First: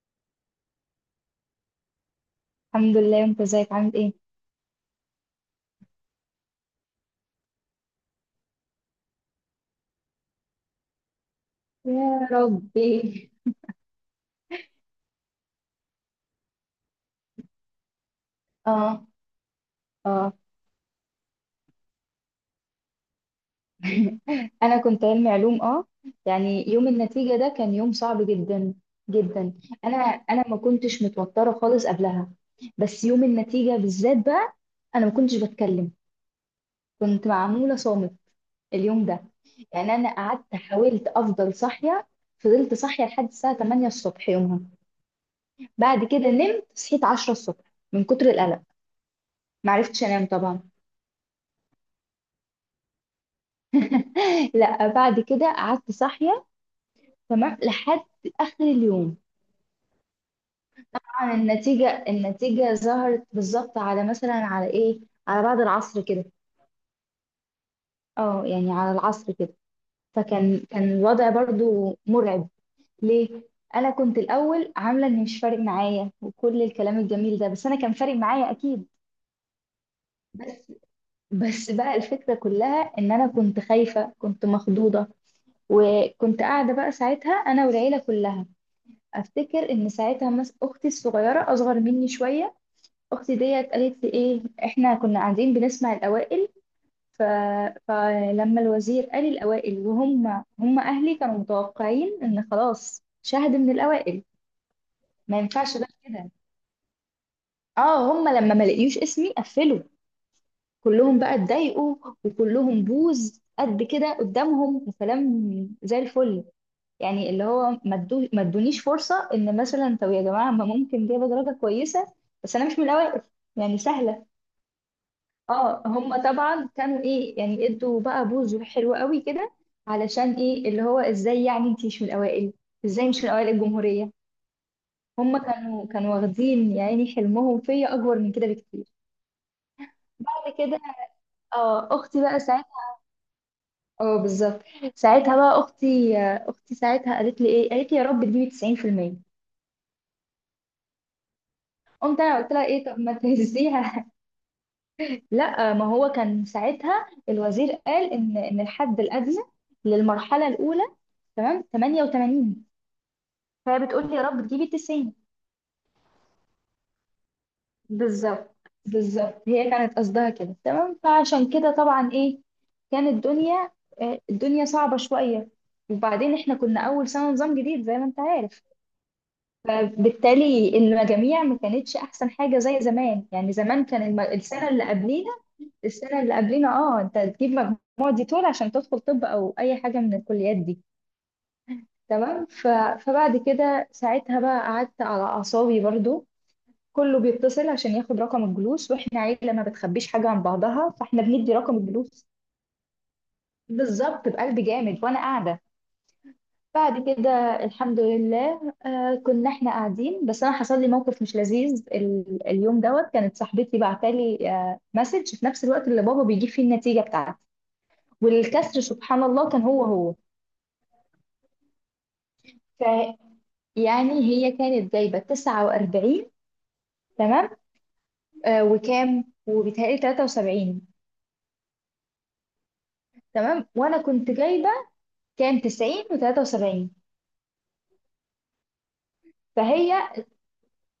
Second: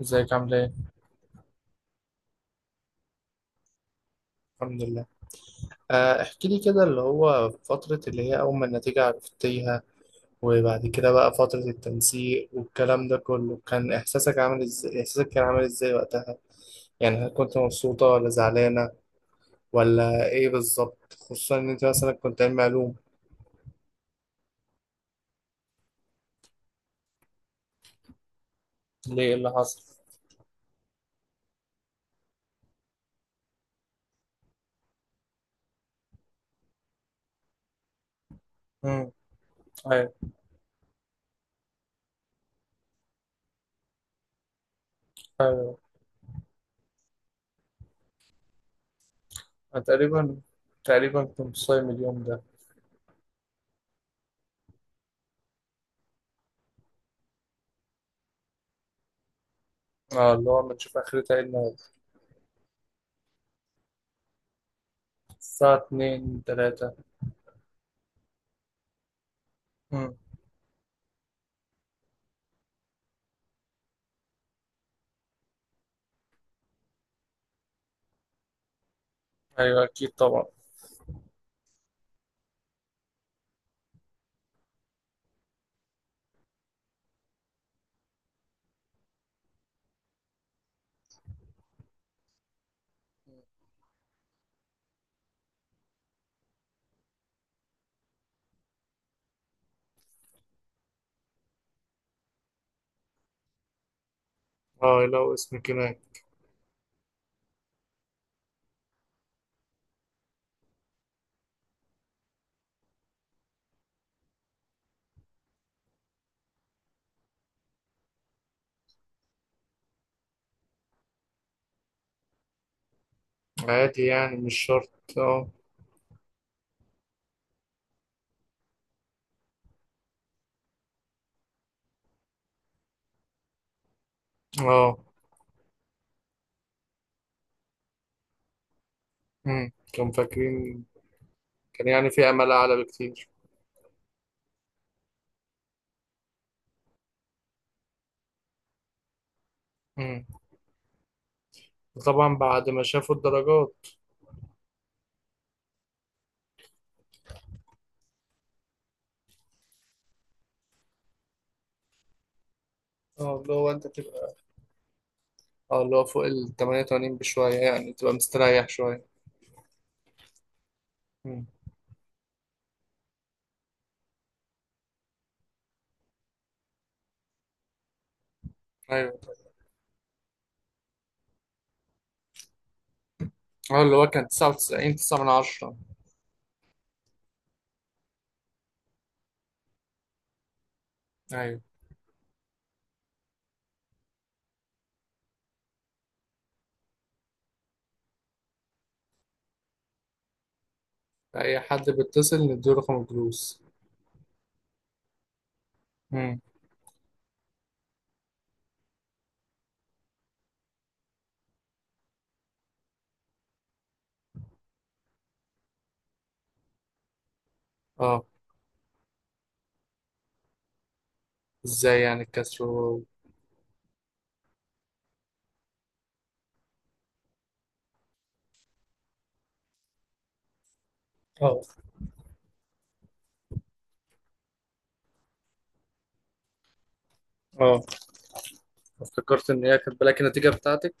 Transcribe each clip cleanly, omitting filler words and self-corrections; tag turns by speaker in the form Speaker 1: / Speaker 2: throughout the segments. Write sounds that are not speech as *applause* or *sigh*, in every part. Speaker 1: ازيك عاملة ايه؟
Speaker 2: الحمد لله. انت ازيك عامل ايه؟
Speaker 1: الحمد لله. احكي لي كده اللي هو فترة اللي هي أول ما النتيجة عرفتيها، وبعد كده بقى فترة
Speaker 2: يا
Speaker 1: التنسيق والكلام ده
Speaker 2: ربي.
Speaker 1: كله كان إحساسك كان عامل ازاي وقتها؟ يعني هل كنت مبسوطة ولا زعلانة
Speaker 2: اه.
Speaker 1: ولا
Speaker 2: اه.
Speaker 1: ايه بالظبط؟ خصوصا إن أنت مثلا كنت علمي علوم.
Speaker 2: *laughs* انا كنت علمي علوم، اه. يعني يوم النتيجة ده كان يوم صعب جدا
Speaker 1: ليه إيه اللي
Speaker 2: جدا.
Speaker 1: حصل؟
Speaker 2: انا انا ما كنتش متوترة خالص قبلها، بس يوم النتيجة بالذات بقى انا ما كنتش بتكلم، كنت معمولة صامت اليوم
Speaker 1: امم
Speaker 2: ده. يعني
Speaker 1: أيوه،
Speaker 2: انا قعدت حاولت افضل صاحية، فضلت صاحية لحد الساعة 8 الصبح يومها.
Speaker 1: أيوه،
Speaker 2: بعد كده نمت، صحيت 10 الصبح، من كتر القلق ما
Speaker 1: أنا
Speaker 2: عرفتش انام
Speaker 1: تقريبا
Speaker 2: طبعا.
Speaker 1: تقريبا كنت صايم اليوم ده.
Speaker 2: *laughs* لا، بعد كده قعدت صاحية تمام لحد آخر اليوم.
Speaker 1: اه، اللي هو ما نشوف آخرتها
Speaker 2: طبعا
Speaker 1: ايه النهاردة.
Speaker 2: النتيجة ظهرت بالظبط على مثلا على إيه، على بعد
Speaker 1: الساعة
Speaker 2: العصر كده.
Speaker 1: اتنين تلاتة.
Speaker 2: اه يعني على العصر كده.
Speaker 1: امم
Speaker 2: فكان الوضع برضو مرعب. ليه؟ أنا كنت الأول عاملة إن مش فارق معايا وكل الكلام الجميل ده، بس أنا كان فارق معايا أكيد.
Speaker 1: أيوه أكيد طبعا.
Speaker 2: بس بس بقى الفكرة كلها إن أنا كنت خايفة، كنت مخضوضة. وكنت قاعدة بقى ساعتها أنا والعيلة كلها. افتكر ان ساعتها اختي الصغيره اصغر مني شويه، اختي ديت قالت لي ايه، احنا كنا قاعدين بنسمع الاوائل. ف... فلما الوزير قال الاوائل وهم اهلي كانوا متوقعين ان خلاص شاهد من الاوائل،
Speaker 1: اه، لو
Speaker 2: ما
Speaker 1: اسم
Speaker 2: ينفعش بقى
Speaker 1: كمان.
Speaker 2: كده. اه، هم لما ما لقيوش اسمي قفلوا، كلهم بقى اتضايقوا، وكلهم بوز قد كده قدامهم وكلام، زي الفل. يعني اللي هو ما تدونيش فرصة ان مثلا، طب يا جماعة ما ممكن جايبة درجة كويسة، بس انا مش من الاوائل، يعني
Speaker 1: عادي
Speaker 2: سهلة.
Speaker 1: يعني مش شرط. اه.
Speaker 2: اه، هم طبعا كانوا ايه، يعني ادوا بقى بوز حلو قوي كده، علشان ايه اللي هو ازاي يعني انتي مش من الاوائل، ازاي مش من اوائل الجمهورية.
Speaker 1: اه.
Speaker 2: هم كانوا واخدين يا عيني حلمهم فيا اكبر من كده بكتير.
Speaker 1: كانوا
Speaker 2: بعد كده،
Speaker 1: فاكرين، كان
Speaker 2: اه،
Speaker 1: يعني
Speaker 2: اختي
Speaker 1: في
Speaker 2: بقى
Speaker 1: امل اعلى
Speaker 2: ساعتها،
Speaker 1: بكتير.
Speaker 2: اه بالظبط. ساعتها بقى اختي ساعتها قالت لي ايه، قالت لي يا رب تجيبي 90%.
Speaker 1: امم
Speaker 2: قمت
Speaker 1: طبعا
Speaker 2: انا قلت لها
Speaker 1: بعد ما
Speaker 2: ايه، طب ما
Speaker 1: شافوا الدرجات.
Speaker 2: تهزيها. لا، ما هو كان ساعتها الوزير قال ان الحد الادنى للمرحله الاولى تمام 88،
Speaker 1: اه، اللي هو انت
Speaker 2: فهي بتقول لي يا
Speaker 1: تبقى.
Speaker 2: رب تجيبي 90.
Speaker 1: اه، اللي هو فوق ال 88 بشوية يعني تبقى
Speaker 2: بالظبط،
Speaker 1: مستريح شوية.
Speaker 2: بالظبط، هي كانت قصدها كده تمام،
Speaker 1: امم
Speaker 2: فعشان كده طبعا ايه، كانت الدنيا صعبه شويه. وبعدين احنا كنا اول سنه نظام جديد زي ما انت عارف،
Speaker 1: ايوه.
Speaker 2: فبالتالي المجاميع ما كانتش احسن حاجه زي زمان. يعني
Speaker 1: اه،
Speaker 2: زمان
Speaker 1: اللي
Speaker 2: كان
Speaker 1: هو كان
Speaker 2: السنه اللي
Speaker 1: 99 9 من
Speaker 2: قبلينا،
Speaker 1: 10.
Speaker 2: السنة اللي قبلينا، اه، انت تجيب مجموع دي طول عشان تدخل طب او اي حاجة من الكليات دي.
Speaker 1: ايوه.
Speaker 2: تمام. فبعد كده ساعتها بقى قعدت على اعصابي برضو. كله بيتصل عشان ياخد رقم الجلوس، واحنا عيلة ما بتخبيش حاجة عن بعضها، فاحنا بندي
Speaker 1: اي
Speaker 2: رقم
Speaker 1: حد
Speaker 2: الجلوس
Speaker 1: بيتصل نديله رقم الجلوس.
Speaker 2: بالظبط، بقلب جامد وانا قاعدة.
Speaker 1: امم
Speaker 2: بعد كده، الحمد لله، آه، كنا احنا قاعدين، بس انا حصل لي موقف مش لذيذ. اليوم دوت كانت صاحبتي بعتالي آه مسج في نفس الوقت اللي بابا بيجيب فيه النتيجة بتاعته،
Speaker 1: اه.
Speaker 2: والكسر سبحان الله كان هو هو.
Speaker 1: ازاي يعني الكسر و-.
Speaker 2: فيعني هي كانت جايبة 49 تمام، آه، وكام، وبيتهيألي 73.
Speaker 1: اه.
Speaker 2: تمام، وأنا كنت جايبة كام، 90 و73.
Speaker 1: اه، افتكرت ان هي
Speaker 2: فهي
Speaker 1: كانت بلاقي النتيجة بتاعتك.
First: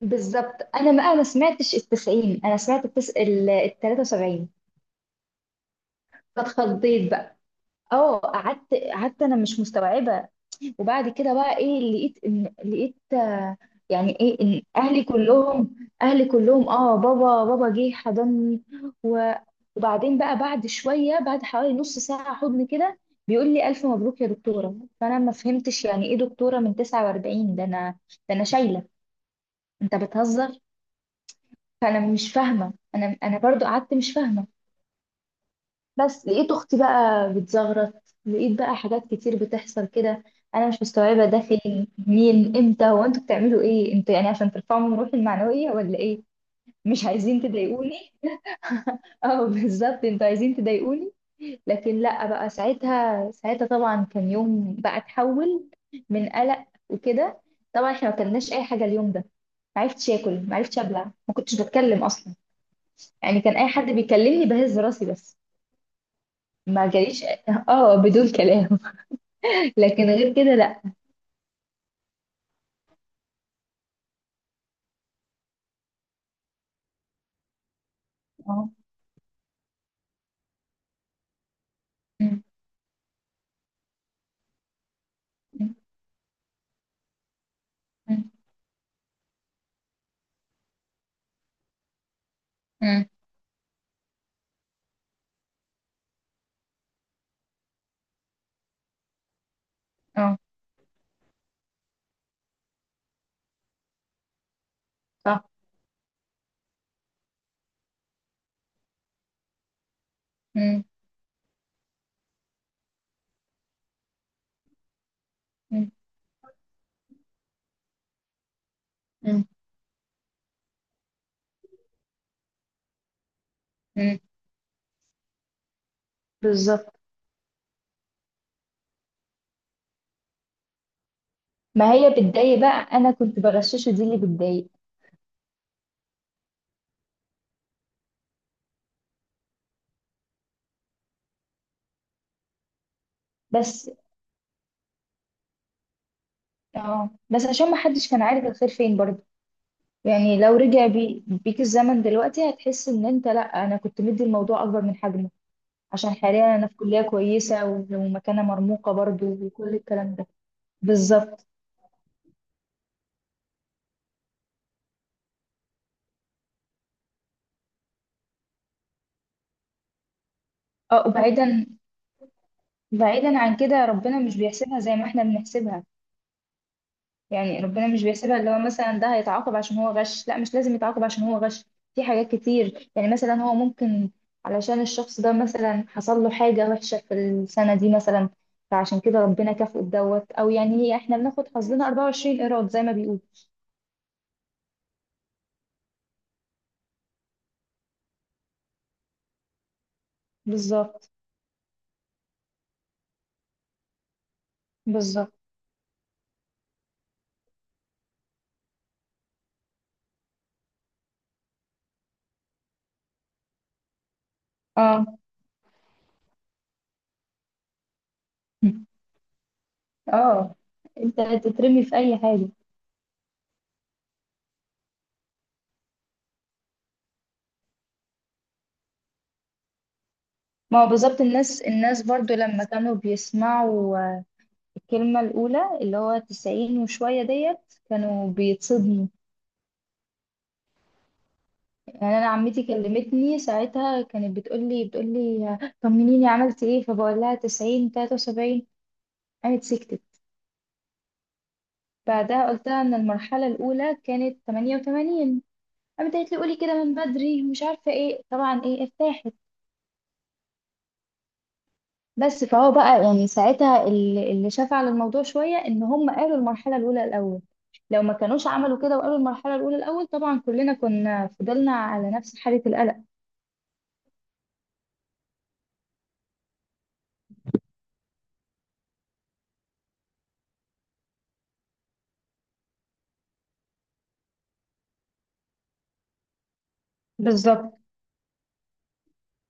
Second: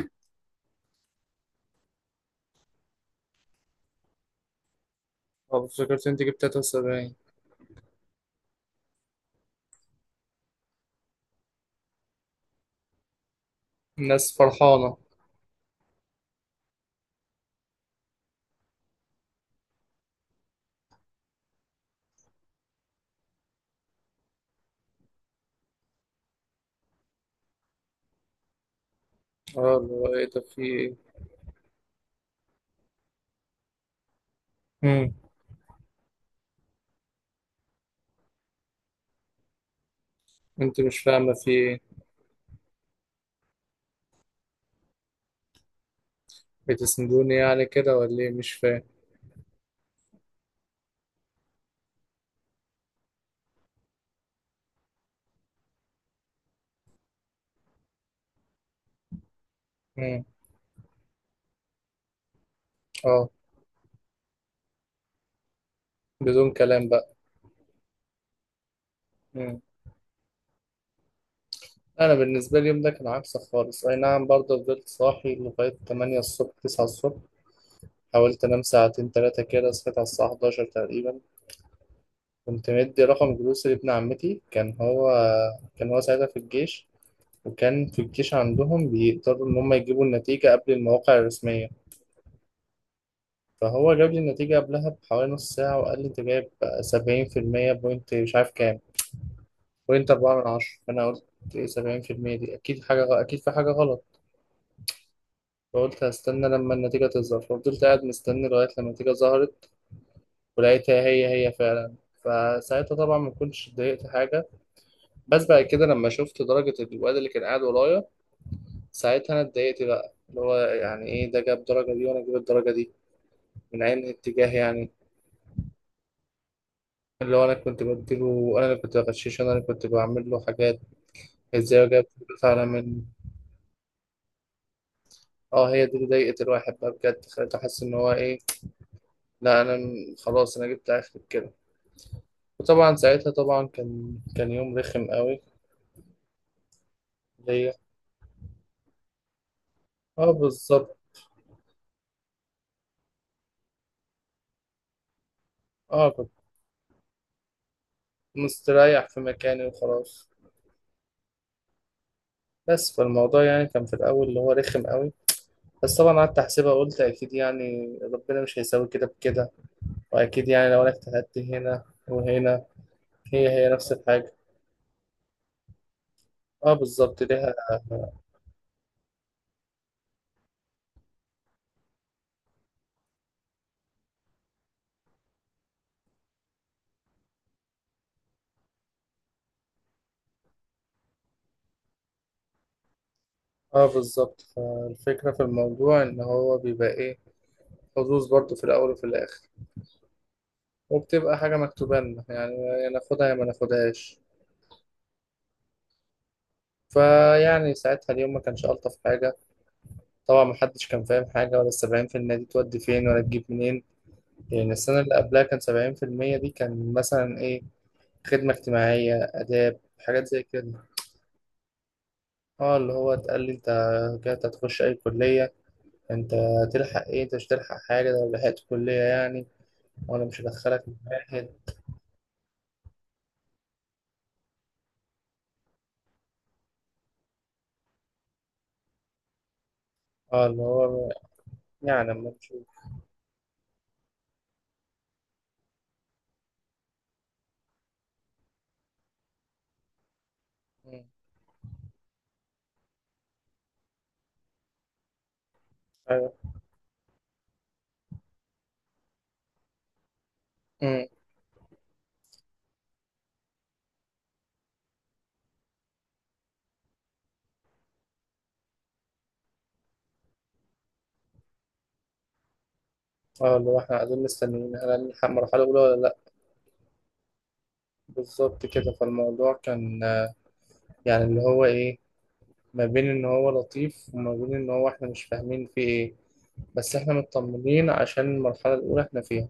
Speaker 2: بالظبط، أنا ما سمعتش ال 90، أنا سمعت ال 73،
Speaker 1: اه، افتكرت ان انت جبت
Speaker 2: فاتخضيت
Speaker 1: 73.
Speaker 2: بقى. اه، قعدت أنا مش مستوعبة. وبعد كده بقى ايه، لقيت ان لقيت. يعني
Speaker 1: الناس
Speaker 2: ايه، ان
Speaker 1: فرحانة.
Speaker 2: اهلي كلهم، اه، بابا جه حضني و- وبعدين بقى بعد شويه، بعد حوالي نص ساعه حضن كده، بيقول لي الف مبروك يا دكتوره. فانا ما فهمتش يعني ايه دكتوره من 49، ده انا، ده انا شايله
Speaker 1: اه، اللي
Speaker 2: انت
Speaker 1: هو ايه ده
Speaker 2: بتهزر.
Speaker 1: في ايه.
Speaker 2: فانا مش فاهمه، انا برضو قعدت مش فاهمه.
Speaker 1: مم.
Speaker 2: بس لقيت اختي بقى بتزغرط، لقيت بقى حاجات كتير بتحصل كده، انا
Speaker 1: انت
Speaker 2: مش
Speaker 1: مش
Speaker 2: مستوعبه
Speaker 1: فاهمة
Speaker 2: ده
Speaker 1: في ايه.
Speaker 2: فين مين امتى، هو انتوا بتعملوا ايه، انتوا يعني عشان ترفعوا من روحي المعنويه ولا ايه، مش
Speaker 1: بتسندوني
Speaker 2: عايزين
Speaker 1: يعني كده
Speaker 2: تضايقوني؟
Speaker 1: ولا ايه مش فاهم.
Speaker 2: *laughs* اه بالظبط، انتوا عايزين تضايقوني. لكن لا، بقى ساعتها طبعا كان يوم بقى اتحول من قلق وكده. طبعا احنا ما كلناش اي حاجه اليوم ده، ما عرفتش
Speaker 1: مم.
Speaker 2: اكل، ما عرفتش ابلع، ما كنتش بتكلم اصلا.
Speaker 1: اه،
Speaker 2: يعني كان اي حد بيكلمني بهز راسي بس،
Speaker 1: بدون
Speaker 2: ما
Speaker 1: كلام بقى.
Speaker 2: جاليش، اه، بدون كلام.
Speaker 1: مم.
Speaker 2: لكن غير كده لا.
Speaker 1: انا بالنسبة لي اليوم ده كان عكسك خالص، اي نعم برضه فضلت صاحي لغاية 8 الصبح، 9 الصبح. حاولت انام
Speaker 2: اه.
Speaker 1: ساعتين تلاتة كده، صحيت على الساعة 11 تقريبا.
Speaker 2: مم.
Speaker 1: كنت مدي رقم جلوس لابن عمتي، كان هو
Speaker 2: مم.
Speaker 1: كان هو ساعتها في الجيش. وكان في
Speaker 2: مم.
Speaker 1: الجيش عندهم بيقدروا ان هم يجيبوا النتيجة قبل المواقع الرسمية.
Speaker 2: مم.
Speaker 1: فهو جاب لي النتيجة قبلها بحوالي نص ساعة، وقال لي أنت جايب 70% بوينت مش عارف كام، بوينت أربعة
Speaker 2: اه،
Speaker 1: من عشرة. فأنا قلت إيه 70% دي؟ أكيد حاجة أكيد في حاجة غلط.
Speaker 2: صح.
Speaker 1: فقلت هستنى لما النتيجة تظهر، ففضلت قاعد مستني لغاية لما النتيجة ظهرت.
Speaker 2: مم.
Speaker 1: ولقيتها هي هي فعلا. فساعتها طبعا ما كنتش اتضايقت حاجة. بس بعد كده
Speaker 2: مم.
Speaker 1: لما شفت درجة الواد اللي كان قاعد ورايا، ساعتها أنا
Speaker 2: مم.
Speaker 1: اتضايقت بقى. اللي هو يعني إيه ده جاب الدرجة دي وأنا أجيب الدرجة دي؟ من عين
Speaker 2: مم.
Speaker 1: اتجاه يعني.
Speaker 2: بالظبط.
Speaker 1: اللي هو انا كنت بديله، انا اللي كنت بغششه، انا اللي كنت بعمل له حاجات. ازاي
Speaker 2: ما
Speaker 1: وجاب
Speaker 2: هي
Speaker 1: فلوس
Speaker 2: بتضايق
Speaker 1: على
Speaker 2: بقى،
Speaker 1: من؟
Speaker 2: انا كنت بغششه، دي اللي بتضايق.
Speaker 1: اه، هي دي اللي ضايقت الواحد بقى بجد، خليته حس ان هو ايه. لا انا خلاص، انا جبت اخر كده. وطبعا ساعتها طبعا
Speaker 2: بس،
Speaker 1: كان يوم رخم قوي.
Speaker 2: اه، عشان
Speaker 1: ليا.
Speaker 2: ما حدش كان عارف الخير فين برضه.
Speaker 1: اه
Speaker 2: يعني لو رجع
Speaker 1: بالظبط.
Speaker 2: بيك الزمن دلوقتي، هتحس ان انت لا. انا كنت مدي الموضوع اكبر من حجمه،
Speaker 1: اه
Speaker 2: عشان
Speaker 1: كنت
Speaker 2: حاليا انا في كلية كويسة ومكانة مرموقة
Speaker 1: مستريح في
Speaker 2: برضه
Speaker 1: مكاني
Speaker 2: وكل الكلام ده.
Speaker 1: وخلاص.
Speaker 2: بالظبط.
Speaker 1: بس فالموضوع يعني كان في الاول اللي هو رخم قوي. بس طبعا قعدت احسبها، قلت اكيد يعني ربنا مش هيساوي كده بكده، واكيد يعني لو انا
Speaker 2: اه
Speaker 1: اجتهدت
Speaker 2: وبعيدا،
Speaker 1: هنا وهنا.
Speaker 2: بعيدا
Speaker 1: هي
Speaker 2: عن
Speaker 1: هي
Speaker 2: كده،
Speaker 1: نفس
Speaker 2: ربنا
Speaker 1: الحاجه.
Speaker 2: مش بيحسبها زي ما احنا بنحسبها.
Speaker 1: اه بالظبط ليها.
Speaker 2: يعني ربنا مش بيحسبها اللي هو مثلا ده هيتعاقب عشان هو غش، لا، مش لازم يتعاقب عشان هو غش. في حاجات كتير، يعني مثلا هو ممكن علشان الشخص ده مثلا حصل له حاجة وحشة في السنة دي مثلا، فعشان كده ربنا كافئه بدوت. او يعني هي احنا بناخد حظنا 24 قيراط زي ما بيقول.
Speaker 1: اه بالظبط، فالفكرة في الموضوع ان هو بيبقى ايه، حظوظ برضو في الاول وفي الاخر.
Speaker 2: بالظبط،
Speaker 1: وبتبقى حاجة مكتوبة لنا يعني، يا ناخدها يا ما ناخدهاش.
Speaker 2: بالظبط.
Speaker 1: فيعني ساعتها اليوم ما كانش ألطف حاجة. طبعا محدش كان فاهم حاجة، ولا السبعين في المية دي تودي فين ولا تجيب منين. يعني السنة
Speaker 2: اه،
Speaker 1: اللي قبلها كان 70% دي كان مثلا ايه، خدمة اجتماعية، آداب، حاجات زي
Speaker 2: اه.
Speaker 1: كده.
Speaker 2: انت تترمي في اي حاجة.
Speaker 1: اه اللي هو اتقال لي انت كده هتخش اي كلية، انت هتلحق ايه، انت مش هتلحق حاجة، ده لو لحقت كلية يعني. وانا مش
Speaker 2: ما
Speaker 1: هدخلك
Speaker 2: هو بالظبط،
Speaker 1: معايا هنا.
Speaker 2: الناس برضو لما كانوا بيسمعوا الكلمة الأولى اللي هو 90 وشوية ديت كانوا بيتصدموا.
Speaker 1: اه اللي هو يعني
Speaker 2: يعني انا
Speaker 1: اما
Speaker 2: عمتي
Speaker 1: نشوف.
Speaker 2: كلمتني ساعتها، كانت بتقول لي، طمنيني عملت ايه، فبقول لها 90 73، قامت سكتت.
Speaker 1: مم.
Speaker 2: بعدها قلت لها ان المرحله الاولى كانت 88، قامت
Speaker 1: ايوه.
Speaker 2: قالت لي قولي كده من بدري مش عارفه ايه، طبعا ايه ارتاحت.
Speaker 1: مم.
Speaker 2: بس فهو بقى يعني ساعتها اللي شاف على الموضوع شويه ان هم قالوا المرحله الاولى الاول. لو ما كانوش عملوا كده وقالوا المرحله الاولى الاول، طبعا كلنا كنا فضلنا على نفس حاله القلق.
Speaker 1: اه اللي هو احنا قاعدين مستنيين هل هنلحق مرحلة أولى ولا لأ. بالظبط كده، فالموضوع كان يعني اللي هو إيه، ما بين إن هو لطيف وما بين إن هو احنا مش فاهمين فيه إيه. بس احنا
Speaker 2: بالظبط،
Speaker 1: مطمنين عشان المرحلة الأولى احنا فيها.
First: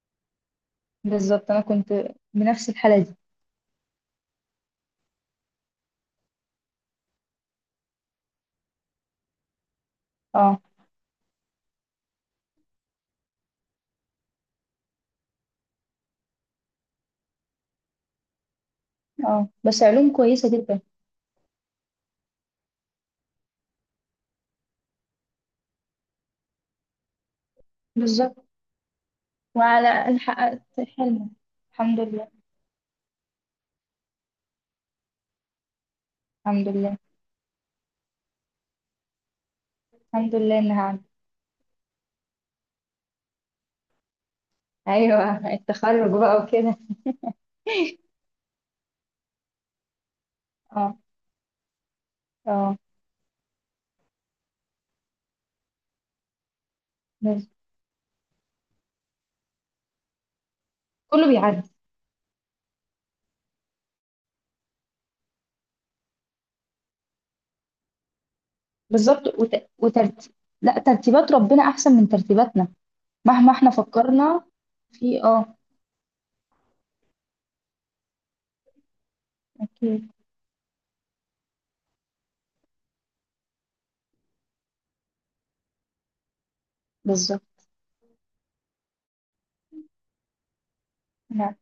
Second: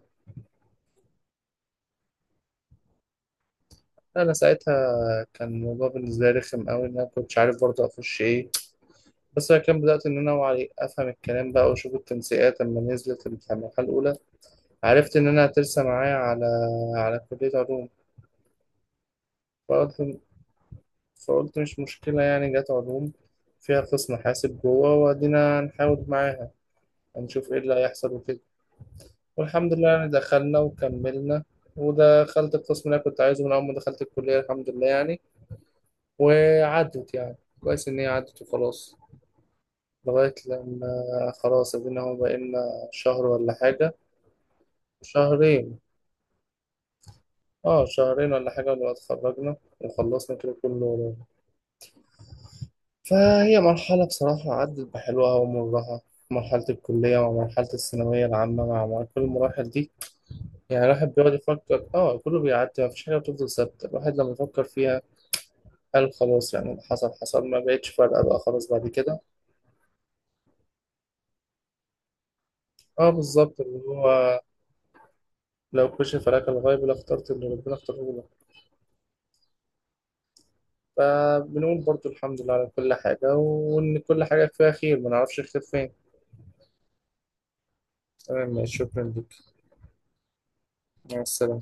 Speaker 2: بالظبط، انا كنت بنفس الحاله دي.
Speaker 1: أنا ساعتها كان الموضوع بالنسبة لي رخم أوي، إن أنا كنتش عارف برضه أخش إيه. بس أنا كان بدأت إن أنا
Speaker 2: اه،
Speaker 1: أوعى أفهم الكلام بقى، وأشوف التنسيقات لما نزلت في المرحلة الأولى. عرفت إن أنا هترسى معايا على كلية علوم.
Speaker 2: اه. بس
Speaker 1: فقلت
Speaker 2: علوم كويسة جدا.
Speaker 1: فقلت مش مشكلة يعني، جت علوم فيها قسم حاسب جوه، وأدينا هنحاول معاها، هنشوف إيه اللي هيحصل وكده.
Speaker 2: بالظبط.
Speaker 1: والحمد
Speaker 2: وعلى
Speaker 1: لله يعني
Speaker 2: الأقل
Speaker 1: دخلنا
Speaker 2: حققت حلمي،
Speaker 1: وكملنا،
Speaker 2: الحمد لله.
Speaker 1: ودخلت القسم اللي أنا كنت عايزه من أول ما دخلت الكلية الحمد لله يعني.
Speaker 2: الحمد لله.
Speaker 1: وعدت يعني كويس إن هي عدت وخلاص. لغاية
Speaker 2: الحمد لله إنها
Speaker 1: لما
Speaker 2: عدت.
Speaker 1: خلاص أدينا هو بقالنا شهر ولا حاجة،
Speaker 2: أيوة،
Speaker 1: شهرين.
Speaker 2: التخرج بقى وكده.
Speaker 1: اه، شهرين ولا حاجة، ولا اتخرجنا وخلصنا كده
Speaker 2: اه.
Speaker 1: كله.
Speaker 2: اه.
Speaker 1: فهي مرحلة بصراحة عدت بحلوها ومرها، مرحلة الكلية مع
Speaker 2: بس
Speaker 1: مرحلة الثانوية العامة مع كل المراحل دي. يعني الواحد
Speaker 2: كله
Speaker 1: بيقعد
Speaker 2: بيعدي.
Speaker 1: يفكر اه كله بيعدي، مفيش حاجة بتفضل ثابتة الواحد لما يفكر فيها. قال خلاص يعني اللي حصل حصل، ما بقتش فارقة بقى خلاص بعد كده.
Speaker 2: بالظبط. لا، ترتيبات ربنا أحسن من ترتيباتنا،
Speaker 1: اه
Speaker 2: مهما
Speaker 1: بالظبط،
Speaker 2: احنا
Speaker 1: اللي هو
Speaker 2: فكرنا في، اه.
Speaker 1: لو كشف لك الغيب لاخترت اللي ربنا اختاره لك.
Speaker 2: أكيد.
Speaker 1: فبنقول برضو الحمد لله على كل حاجة، وإن كل حاجة فيها خير ما نعرفش الخير فين.
Speaker 2: بالظبط.
Speaker 1: تمام ماشي، شكرا لك. مع
Speaker 2: نعم، نعم.
Speaker 1: السلامة.